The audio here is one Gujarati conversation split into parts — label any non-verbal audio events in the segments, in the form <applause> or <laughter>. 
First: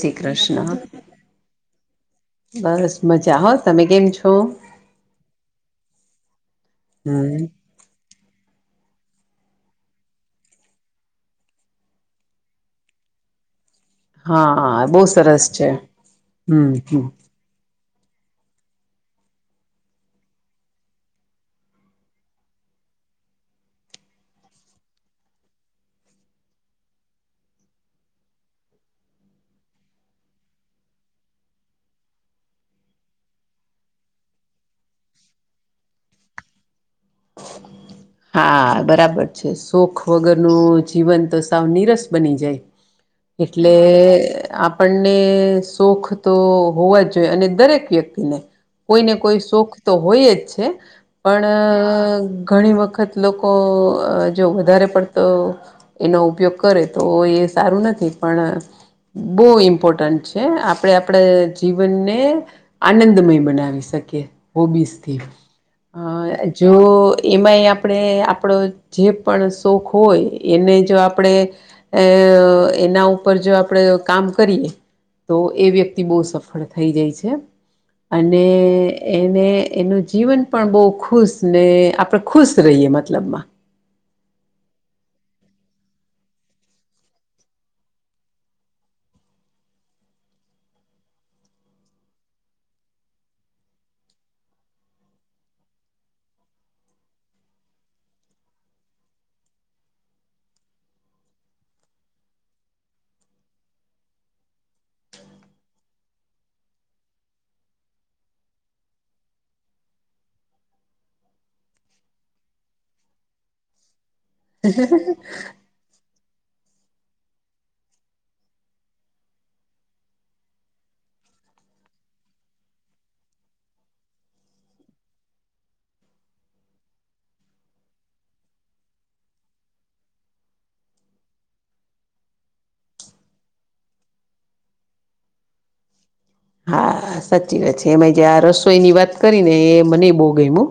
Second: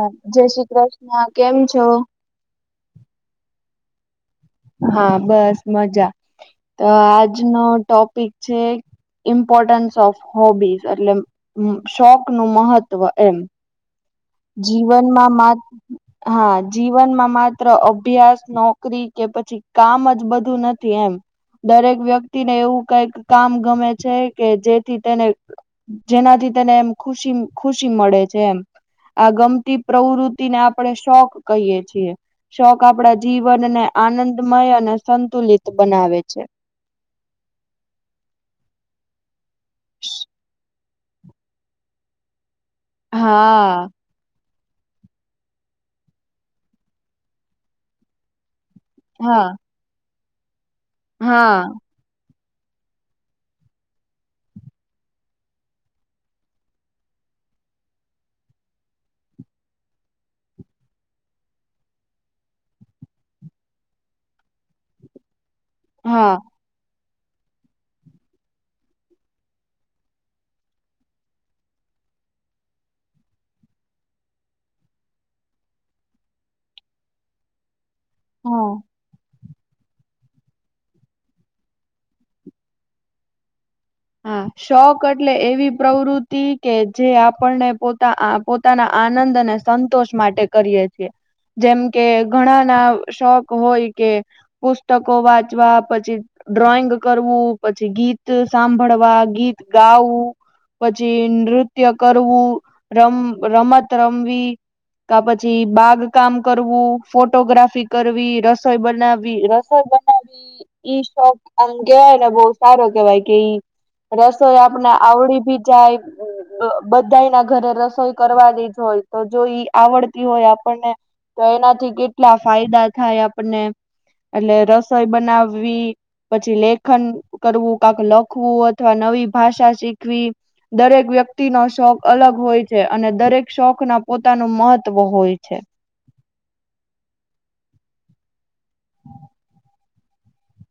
હા જય શ્રી કૃષ્ણ, કૃષ્ણ કેમ છો? બસ મજા હો તમે કેમ છો? હા બસ મજા તો હમ આજનો ટોપિક છે. ઇમ્પોર્ટન્સ ઓફ હોબીસ એટલે શોખ નું મહત્વ એમ હા બહુ જીવનમાં સરસ માત્ છે હા હમ હમ જીવનમાં માત્ર અ અભ્યાસ, નોકરી કે પછી કામ જ બધું નથી એમ દરેક વ્યક્તિ ને એવું કઈક કામ ગમે છે, કે જેથી તેને જેનાથી તને એમ ખુશી ખુશી મળે છે, એમ આ ગમતી પ્રવૃતિને આપણેે શોખ કહીએ છીએ શોખ આપડા જીવનને આનંદમય અને સંતુલિત બનાવે છે. હા બરાબર છે, શોખ વગરનું જીવન તો સાવ નિરસ બની જાય. એટલે. હા આપણને સોખ તો હોવા જ જોઈએ અને દરેક વ્યક્તિને કોઈ ને કોઈ હા શોખ તો હોય જ છે, હા પણ ઘણી વ ખત લોકો અ જો વધારે પડતો એનો ઉપયોગ કરે તો એ સારું ન થી પણ બો ઇમ્પોર્ટન્ટ છે, આપણેે આપણે જીવનને આનંદમય બનાવી શક કીયે હોબીસથી હા અ જો એમાંય આ આપણે આપણો જે પણ શોખ હોય એને જો આપણે એ એના ઉપર જો આપડે કામ કરીએ. તો એ વ્યક્તિ બો સફળ થઈ જાય છે. અને હા એને એનું જીવન પણ બો ખુશ ને આપણે ખુશ રહીએ મતલબમાં હા શોક એટલે એવી પ્રવૃતિ કે જે આપણને પોતા આ પોતાના આનંદ અને સંતોષ માટે કરીએ છીએ. જેમ કે ઘણાના શોખ હોય કે પુસ્તકો વાંચવા પછી ડ્રોઈંગ કરવું પછી ગીત સાંભળવા ગીત ગાવું પછી નૃત્ય કરવું રમ રમત રમવી કા પછી બાગકામ કરવું ફોટોગ્રાફી કરવી રસોઈ બનાવવી રસોઈ બનાવી ઈ શોખ આમ કેવાય ને બોવ સારો કેવાય કે રસોઈ આપને આવડી ભી જાય બધાય ના ઘરે રસોઈ કરવાની જ હોય તો જો ઈ આવડતી હોય આપણને તો એનાથી કેટલા ફાયદા થાય આપણને એટલે રસોઈ બનાવવી પછી લેખન કરવું કા લખવું અથવા નવી ભાષા શીખવી દરેક વ્યક્તિ નો શોખ અલગ હોય છે, અને દરેક શોખના પોતાનું મહત્વ હોય છે. <inaudible> હા સાચી વાત છે, એમાંય જે આ રસોઈની વાત કરી ને એ મને બો ગયમું.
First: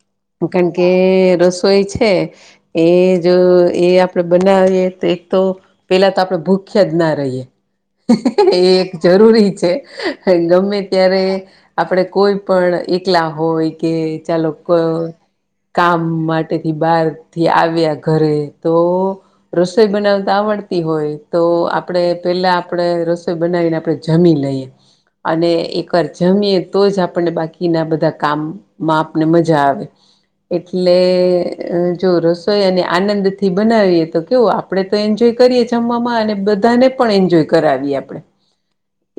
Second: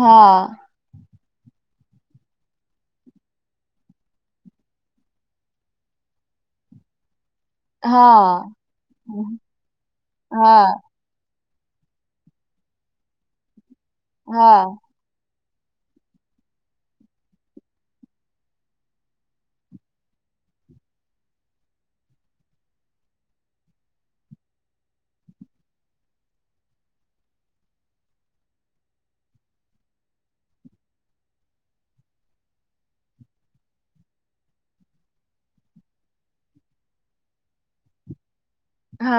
હા કાણકે રસોઈ છે, એ જો એ આપડે બનાવીએ તો એક તો પેલા તો આપડે ભૂખ્યાજ ના રહીએ. હા એ એક જરૂરી છે હા હા ગમે ત્યારે આપડે કોઈ પણ એકલા હોય કે ચાલો હા કો કામ માટેથી બારથી આવ્યા ઘરે તો રસોઈ બનાવતા આવ ડતી હોય તો આપણે પેલા આપણે રસોઈ બનાવીને આપણે જમી લઈએ. અને એકર જમીય તો જ આપને બાકીના બધા કામમાં આપને મજા આવે. <inaudible> એટલે જો રસોઈને આનંદથી બનાવીએ તો કેવું આપડે તો એન્જોય કરીએ જમવામાં અને બધાને પણ એન્જોય કરાવીએ આપણે.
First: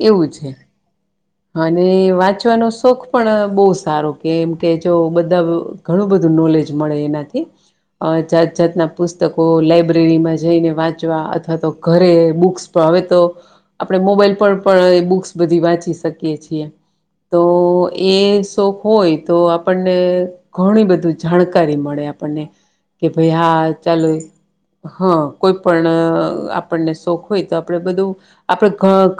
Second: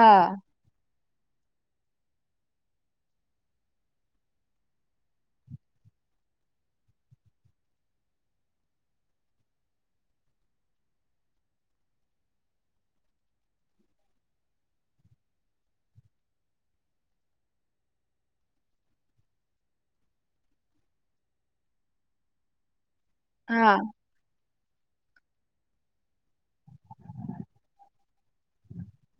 એવું છે અને વાંચવાનો શોખ પણ બહુ સારો કેમ કે જો બધા ઘણું બધું નોલેજ મળે એનાથી. અ જાત જાતના પુસ્તકો લાઈબ્રેરીમાં જઈને વાંચવા અથવા તો ઘરે બુક્સ પ હવે તો આપણે મોબાઈલ પર પણ એ બુક્સ બધી વાંચી શકીએ છીએ. તો એ શોખ હોય તો આપણને ઘણી બધી જાણકારી મળે. આપણને કે ભાઈ હા ચાલો હા કોઈ પણ આપણને શોખ હોય તો આપણેે બધું આપડે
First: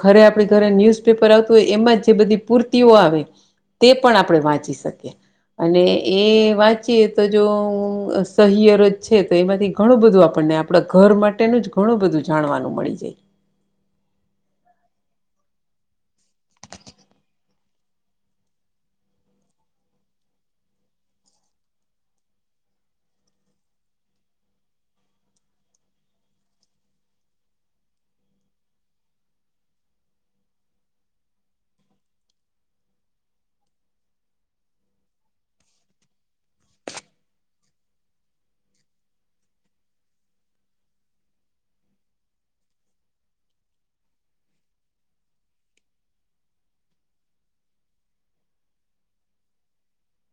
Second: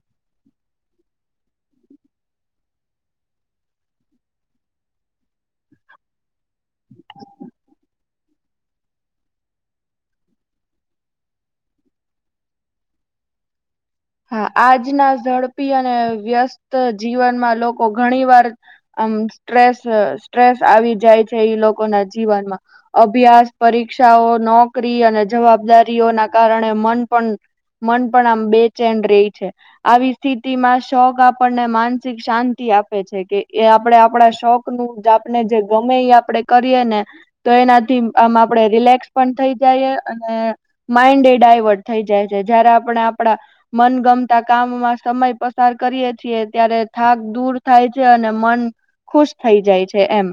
ઘરે આપણે ઘરે ન્યુઝપેપર આવતું હોય એમાં જે બધી પૂર્તિઓ આવે તે પણ આપણે વાંચી શકીએ. અને એ વાંચીએ તો જો સહિયરજ છે તો એમાંથી ઘણું બધું આપડ ને આપણા ઘર માટેનું જ ઘણું બધું જાણવાનું મળી જાય. <inaudible> આજના ઝડપી અને વ્યસ્ત જીવનમાં લોકો ઘણી વાર આમ સ્ટ્રેસ સ્ટ્રેસ આવી જાય છે લોકો ના જીવનમાં અભ્યાસ, પરીક્ષાઓ, નોકરી અને જવાબદારીઓ ના કારણે મન પણ મન પણ આમ બે રહી છે, આવી સ્થિતિમાં શોખ આપણને માનસિક શાંતિ આપે છે કે એ આપડે આપડા શોખ નું આપને જે ગમે આપડે કરીએ ને તો એનાથી આમ આપડે રિલેક્સ પણ થઈ જાય અને માઇન્ડ એ ડાયવર્ટ થઈ જાય છે, જયારે આપણે આપડા મનગમતા કામમાં સમય પસાર કરીય છીએ ત્યારે થાક દૂર થાય છે, અને મન ખુશ થઈ જાય છે એમ.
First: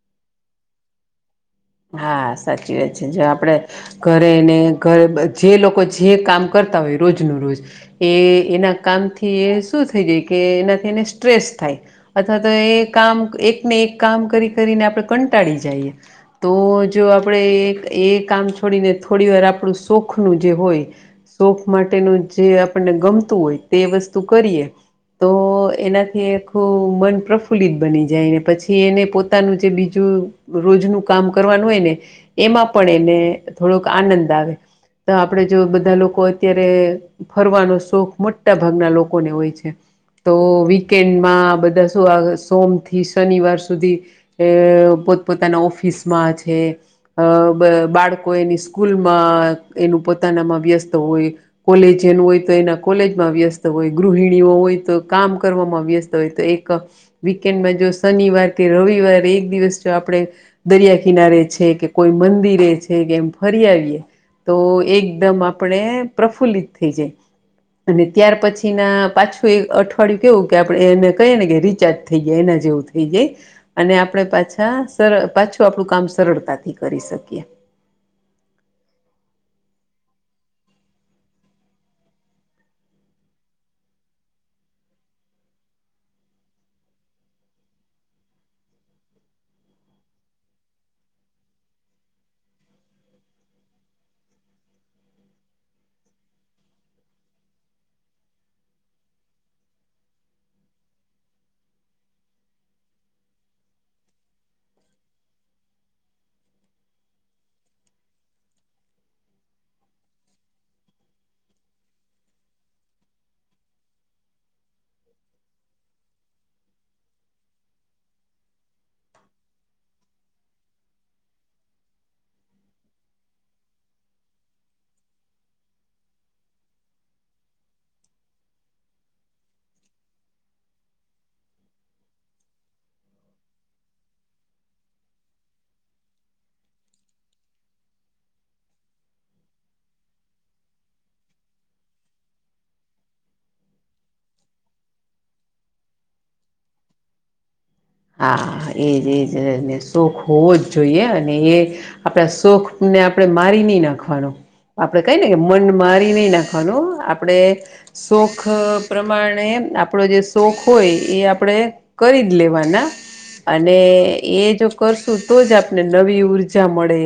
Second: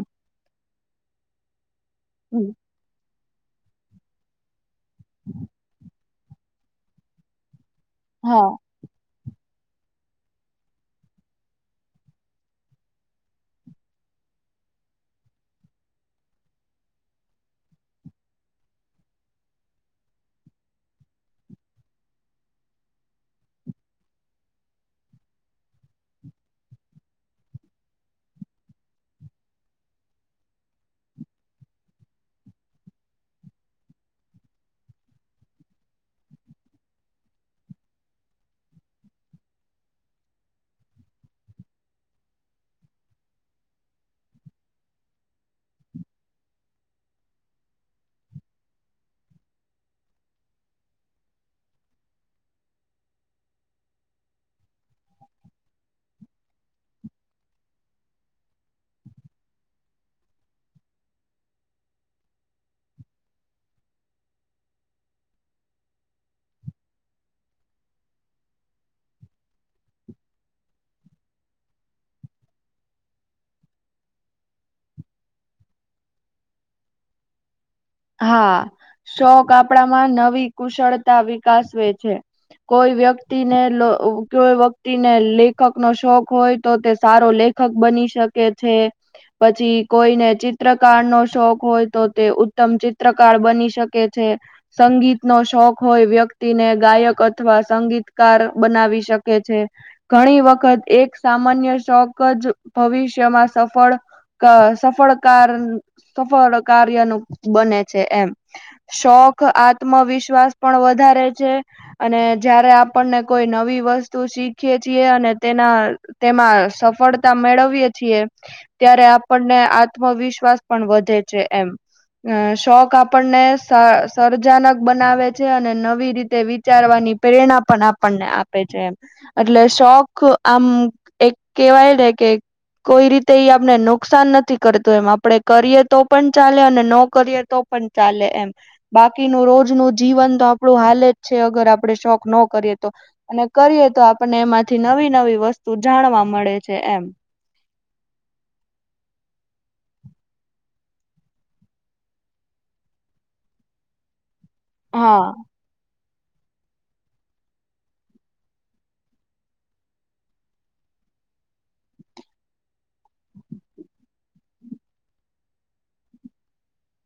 હા સાચી વાત છે. જે આપણે ઘરેને ઘરે જે લોકો જે કામ કરતા હોય રોજનું રોજ એ હા એના કામથી એ શું થઈ જાય કે એનાથી એને સ્ટ્રેસ થાય અથવા તો એ કામ એકને એક કામ કરી કરી આપણે કંટાળી જઈએ. તો જો આપણેે એ કામ છોડીને થોડી વાર આપણું શોખનું જે હોય શોખ માટેનું જે આપણને ગમતું હોય તે વસ્તુ કરીએ. તો એનાથી આખું મન પ્રફુલ્લિત બની જાય, ને પછી એને પોતાનું જે બીજું રોજનું કામ કરવાનું હોય ને એમાં પણ એને થોડોક આનંદ આવે. તો આપણેે જો બધા લોકો અત્યારે ફરવાનો શોખ મોટા ભાગના લોકોને હોય છે. તો વીકેન્ડમાં બધા શું સોમથી શનિવાર સુધી અ પોત પોતાના ઓફિસ મા છે, અ બાળકો એની સ્કૂલમાં એનું પોતાનામાં વ્યસ્ત હો હોય કોલેજ હોય તો એના કોલેજમાં વ્યસ્ત હોય, ગૃહિણીઓ હોય તો કામ કરવામાં વ્યસ્ત હોય, તો એક વીકેન્ડમાં જો શનિવાર કે રવિવાર એક દિવસ જો આપણે દરિયા કિનારે છે, કે કોઈ મંદિરે છે, કે એમ ફરી આવીએ તો એકદમ આપણે પ્રફુલ્લિત થઈ જાય. અને ત્યાર પછી ના પાછું એક અઠવાડિયું કેવું કે આપડે એને કહીએ ને કે રિચાર્જ થઈ જાય એન જેવું થઈ જાય અને આપણે પાછા સર પાછ તો આપણું કામ સરળતાથી કરી શકીએ. હા શોક આપડામાં નવી કુશળતા વિકાસવે છે કોઈ વ્યક્તિને કોઈ વ્યક્તિને લેખક નો શોખ હોય તો તે સારો લેખ લેખક બની શકે છે પછી કોઈને ચિત્રકાર નો શોખ હોય તો તે ઉત્તમ ચિત્રકાર બની શકે છે સંગીત નો શોખ હોય વ્યક્તિને ગાયક અથવા સંગીતકાર બનાવી શકે છે ઘણી વખત એક સામાન્ય શોક જ ભવિષ્યમાં સફળ સફળ કાર સફળ કાર્યનું બને છે એમ શોખ આત્મવિશ્વાસ પણ વધારે છે અને જયારે આપણને કોઈ નવી વસ્તુ શીખીએ છીએ અને તેના તેમાં સફળતા મેળવીએ છીએ ત્યારે આપણને આત્મવિશ્વાસ પણ વધે છે એમ અ શોખ આપણને સરર્જનક બનાવે છે અને નવી રીતે વિચારવાની પ્રેરણા પણ આપણને આપે છે એમ એટલે શોખ આમ એક કેવાય રે કે કોઈ રીતે એ આપણે નુકસાન નથી કરતું એમ આપડે કરીએ તો પણ ચાલે અને નો ય તો પણ ચાલે એમ બાકીનું રોજ ન જીવન તો આપણું હાલ જ છે અગર આપડ ન કરીએ તો અને કરીએ તો આપને એમાંથી નવી નવી વસ્તુ જાણવા મળે છે એમ હા એજ એજ સુખ હોવો જ જોઈએ અને એ આપણા સુખ આપણે મારી નહી નાખવાનું આપડે હા કઈને મન મારી નહી નાખવાનું આપણે શોખ પ્રમાણે આપડો જે શોખ હોય એ આપણેે કરી જ લેવાના અને એ જો કરશુ તો જ આપને નવી ઉર્જા મળે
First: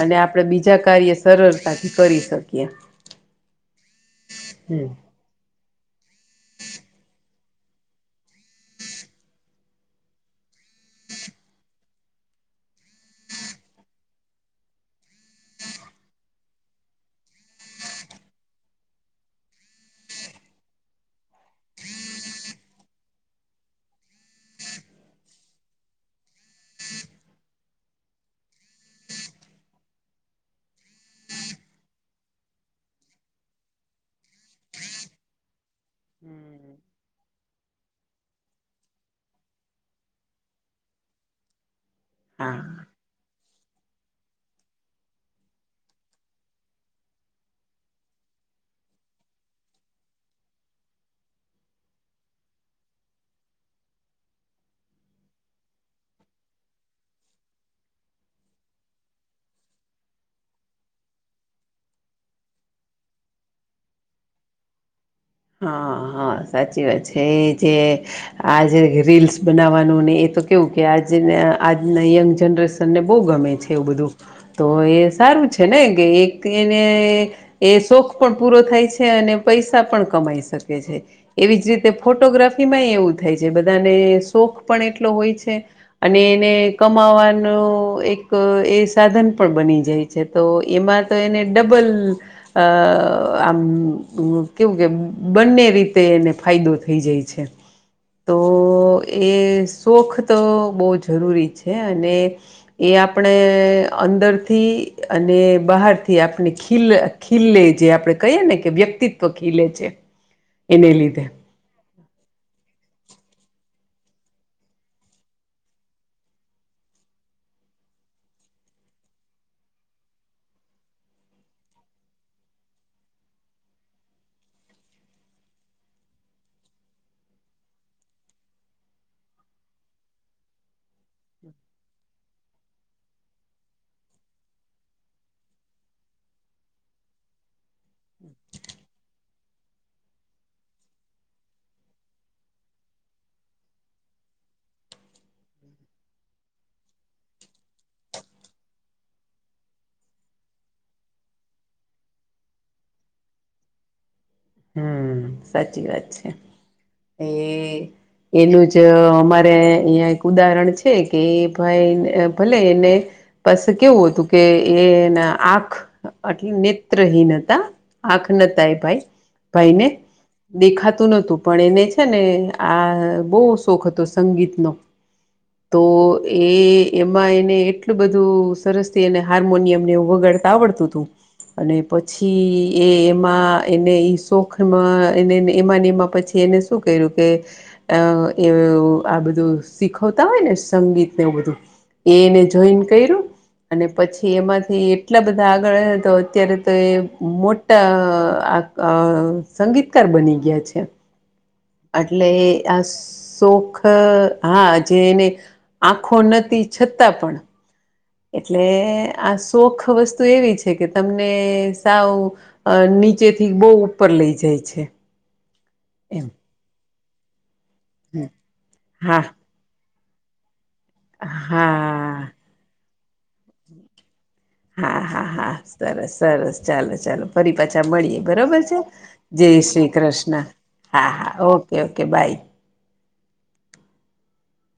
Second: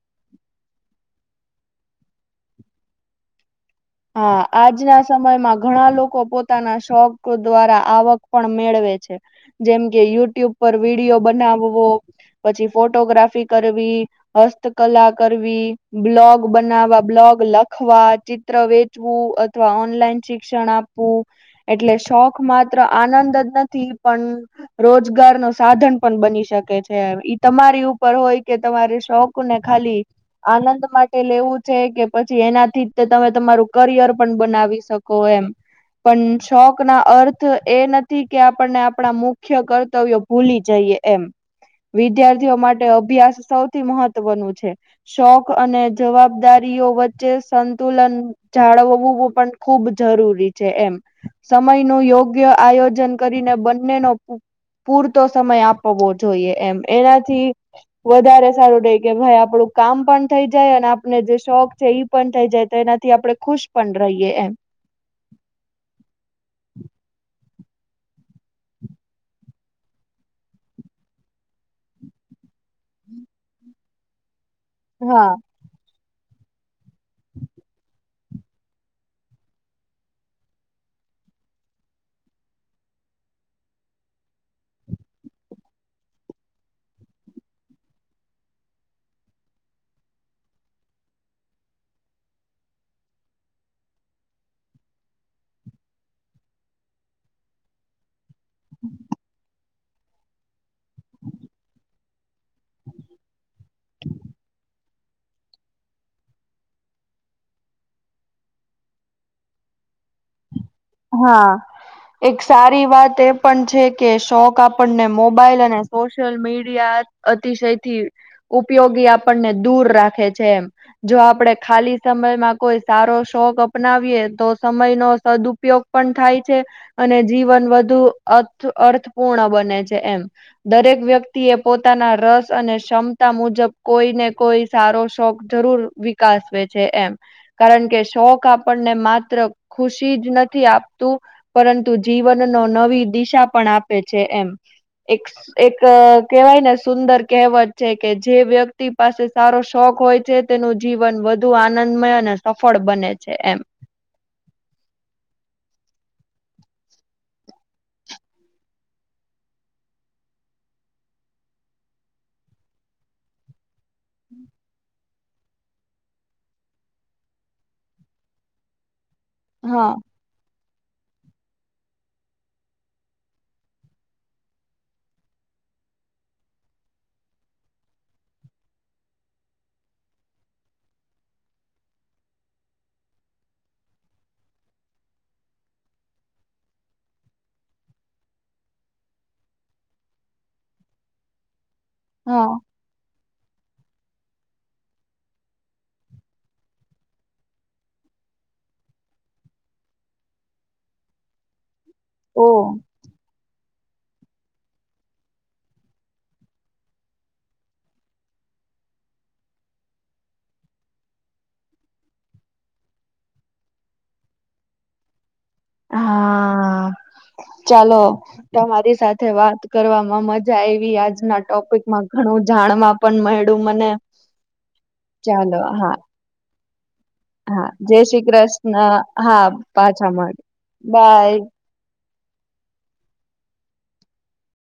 અને આપણેે બીજા કાર્ય સરળતાથી કરી શકીએ હા હમ આજના સમયમાં ઘણા લોકો પોતાના શોખ દ્વારા આવક પણ મેળવે છે જેમકે યુટ્યુબ ઉપ વિડીિયો બનાવવો પછી ફોટોગ્રાફી કરવી હસ્તકલા કરવી બ્લોગ બનાવા બ્લોગ લખવા વેચવું અથવા ઓનલાઈન શિક્ષણ આપવું એટલે શોખ માત્ર આનંદ નથી પણ રોજગાર નો સાધન પણ બની શકે છે. ઈ તમારી ઉપર હોય. કે તમારે શોખ ને ખાલી આનંદ માટે લેવું છે. કે પછી એનાથી. તમે તમારું કરિયર પણ બનાવી શકો એમ પણ શોખ ના અર્થ એ નથી કે આપણને આપણા મુખ્ય કર્તવ્યો ભૂલી જઈએ એમ વિદ્યાર્થીઓ હા માટે અભ્યાસ. સૌથી મહત્વનું છે. શોખ અને જવાબદારીઓ વચ્ચે તુલન જાળવ પણ ખૂબ જરૂરી છે. એમ સમય ન યોગ્ય આ આયોજન કરીને બંને નો પૂરતો સમય આપવો જોઈએ એમ એનાથી વધારે સારું રઈ કે ભાઈ આપણું. કામ પણ થઈ જાય અને આપને જે શોખ છે. ઈ પણ થઈ જાય તો એનાથી આપણે ખુશ પણ રહીએ એમ હા હા સાચી વાત છે એ જે આજે રીલ્સ બનાવવાનું ને એ તો કેવું કે આજના આજના યંગ જનરેશન બહુ ગમે છે. એવું બધું તો એ હા સારું છે. ને એક એને એ શોખ પણ પૂરો થાય છે. અને પૈસા પણ છે. એવી જ રીતે ફોટોગ્રાફીમાં એવું થાય છે. બધાને શોખ પણ એટલો હોય છે. અને એને કમાવાનો એક એ સાધન પણ બની જાય છે. છે. તો એમાં તો એને ડબલ આમ કેવું કે બંને રીતે એને ફાયદો થઈ જાય છે. તો એ શોખ તો બહુ જરૂરી છે. અને એ આપણે અંદરથી અને બહાર થી આપણે ખીલ ખીલે જે આપડે કહીએ ને કે વ્યક્તિત્વ ખીલે છે. એને લીધે. હા એક સારી વાત એ પણ છે. કે શોખ આપણને મોબાઈલ અને સોશિયલ મીડિયા અતિશય થી ઉપયોગી આપણને દૂર રાખે છે. એમ જો આપડે ખાલી સમયમાં કોઈ સારો શોખ અપનાવીએ તો સમય નો સદુપયોગ. ઉપયોગ પણ થાય છે, અને જીવન વધુ અર્થપૂર્ણ બને છે એમ. દરેક વ્યક્તિ એ પોતાના રસ અને ક્ષમતા મુજબ કોઈ ને કોઈ સારો શોખ જરૂર વિકાસ છે એમ, કારણ કે શોખ આપણને માત્ર ખુશી જ નથી. આપતું, પરંતુ જીવનનો નવી દિશા પણ આપે છે એમ. એક એક કેહેવાય ને સુંદર કહેવત છે કે જે વ્યક્તિ પાસે સારો શોખ હોય છે તેનું જીવન વધુ આનંદમય અને સફળ બને છે એમ. હમ સાચી વાત છે, એ એનું જ અમારે અહીંયા એક ઉદાહરણ છે કે ભાઈ ભલે એને. બસ કેવું હતું કે એ ના આંખ એટલે નેત્રહીન હતા, આંખ નોતી એ ભાઈ ભાઈને. હા દેખાતું નહોતું પણ એને છે ને આ બહુ શોખ હતો સંગીતનો. તો એ એમાં એને એટલું બધું સરસ થી એને હાર્મોનિયમ નેું વગાડતાં આવડતું હતું, અને પછી એ એમાં એને શોખમાં એને એમાંને એમાં પછી એને શું કર્યું કે, એ આ બધું શીખો હોય ને સંગીત ને એવું બધું, એને હા જોઈન કર્યું. અને પછી એમાંથી એટલા બધા આગળ તો અત્યારે તો એ મોટા આ સંગીત બની ગયા છે, એટલે ઓ આ શોખ હા જે એને, આખો નથી છતાં પણ. એટલે આ શોખ વસ્તુ એવી છે કે તમને સાવ. નીચેથી બહુ ઉપર લઈ જાય છે. એમ હા. ચાલો તમારી હા સાથે વાત કરવામાં મજા આવી. આજના ટોપિકમાં હા ઘણું જાણવા પણ મળ્યું મને. હા હા હા સરસ સરસ ચાલો. ચાલો ફરી હા પાછા જય મળીએ શ્રી બરોબર કૃષ્ણ છે, હા જય શ્રી પાછા કૃષ્ણ મળ હા હા bye okay okay. Okay by.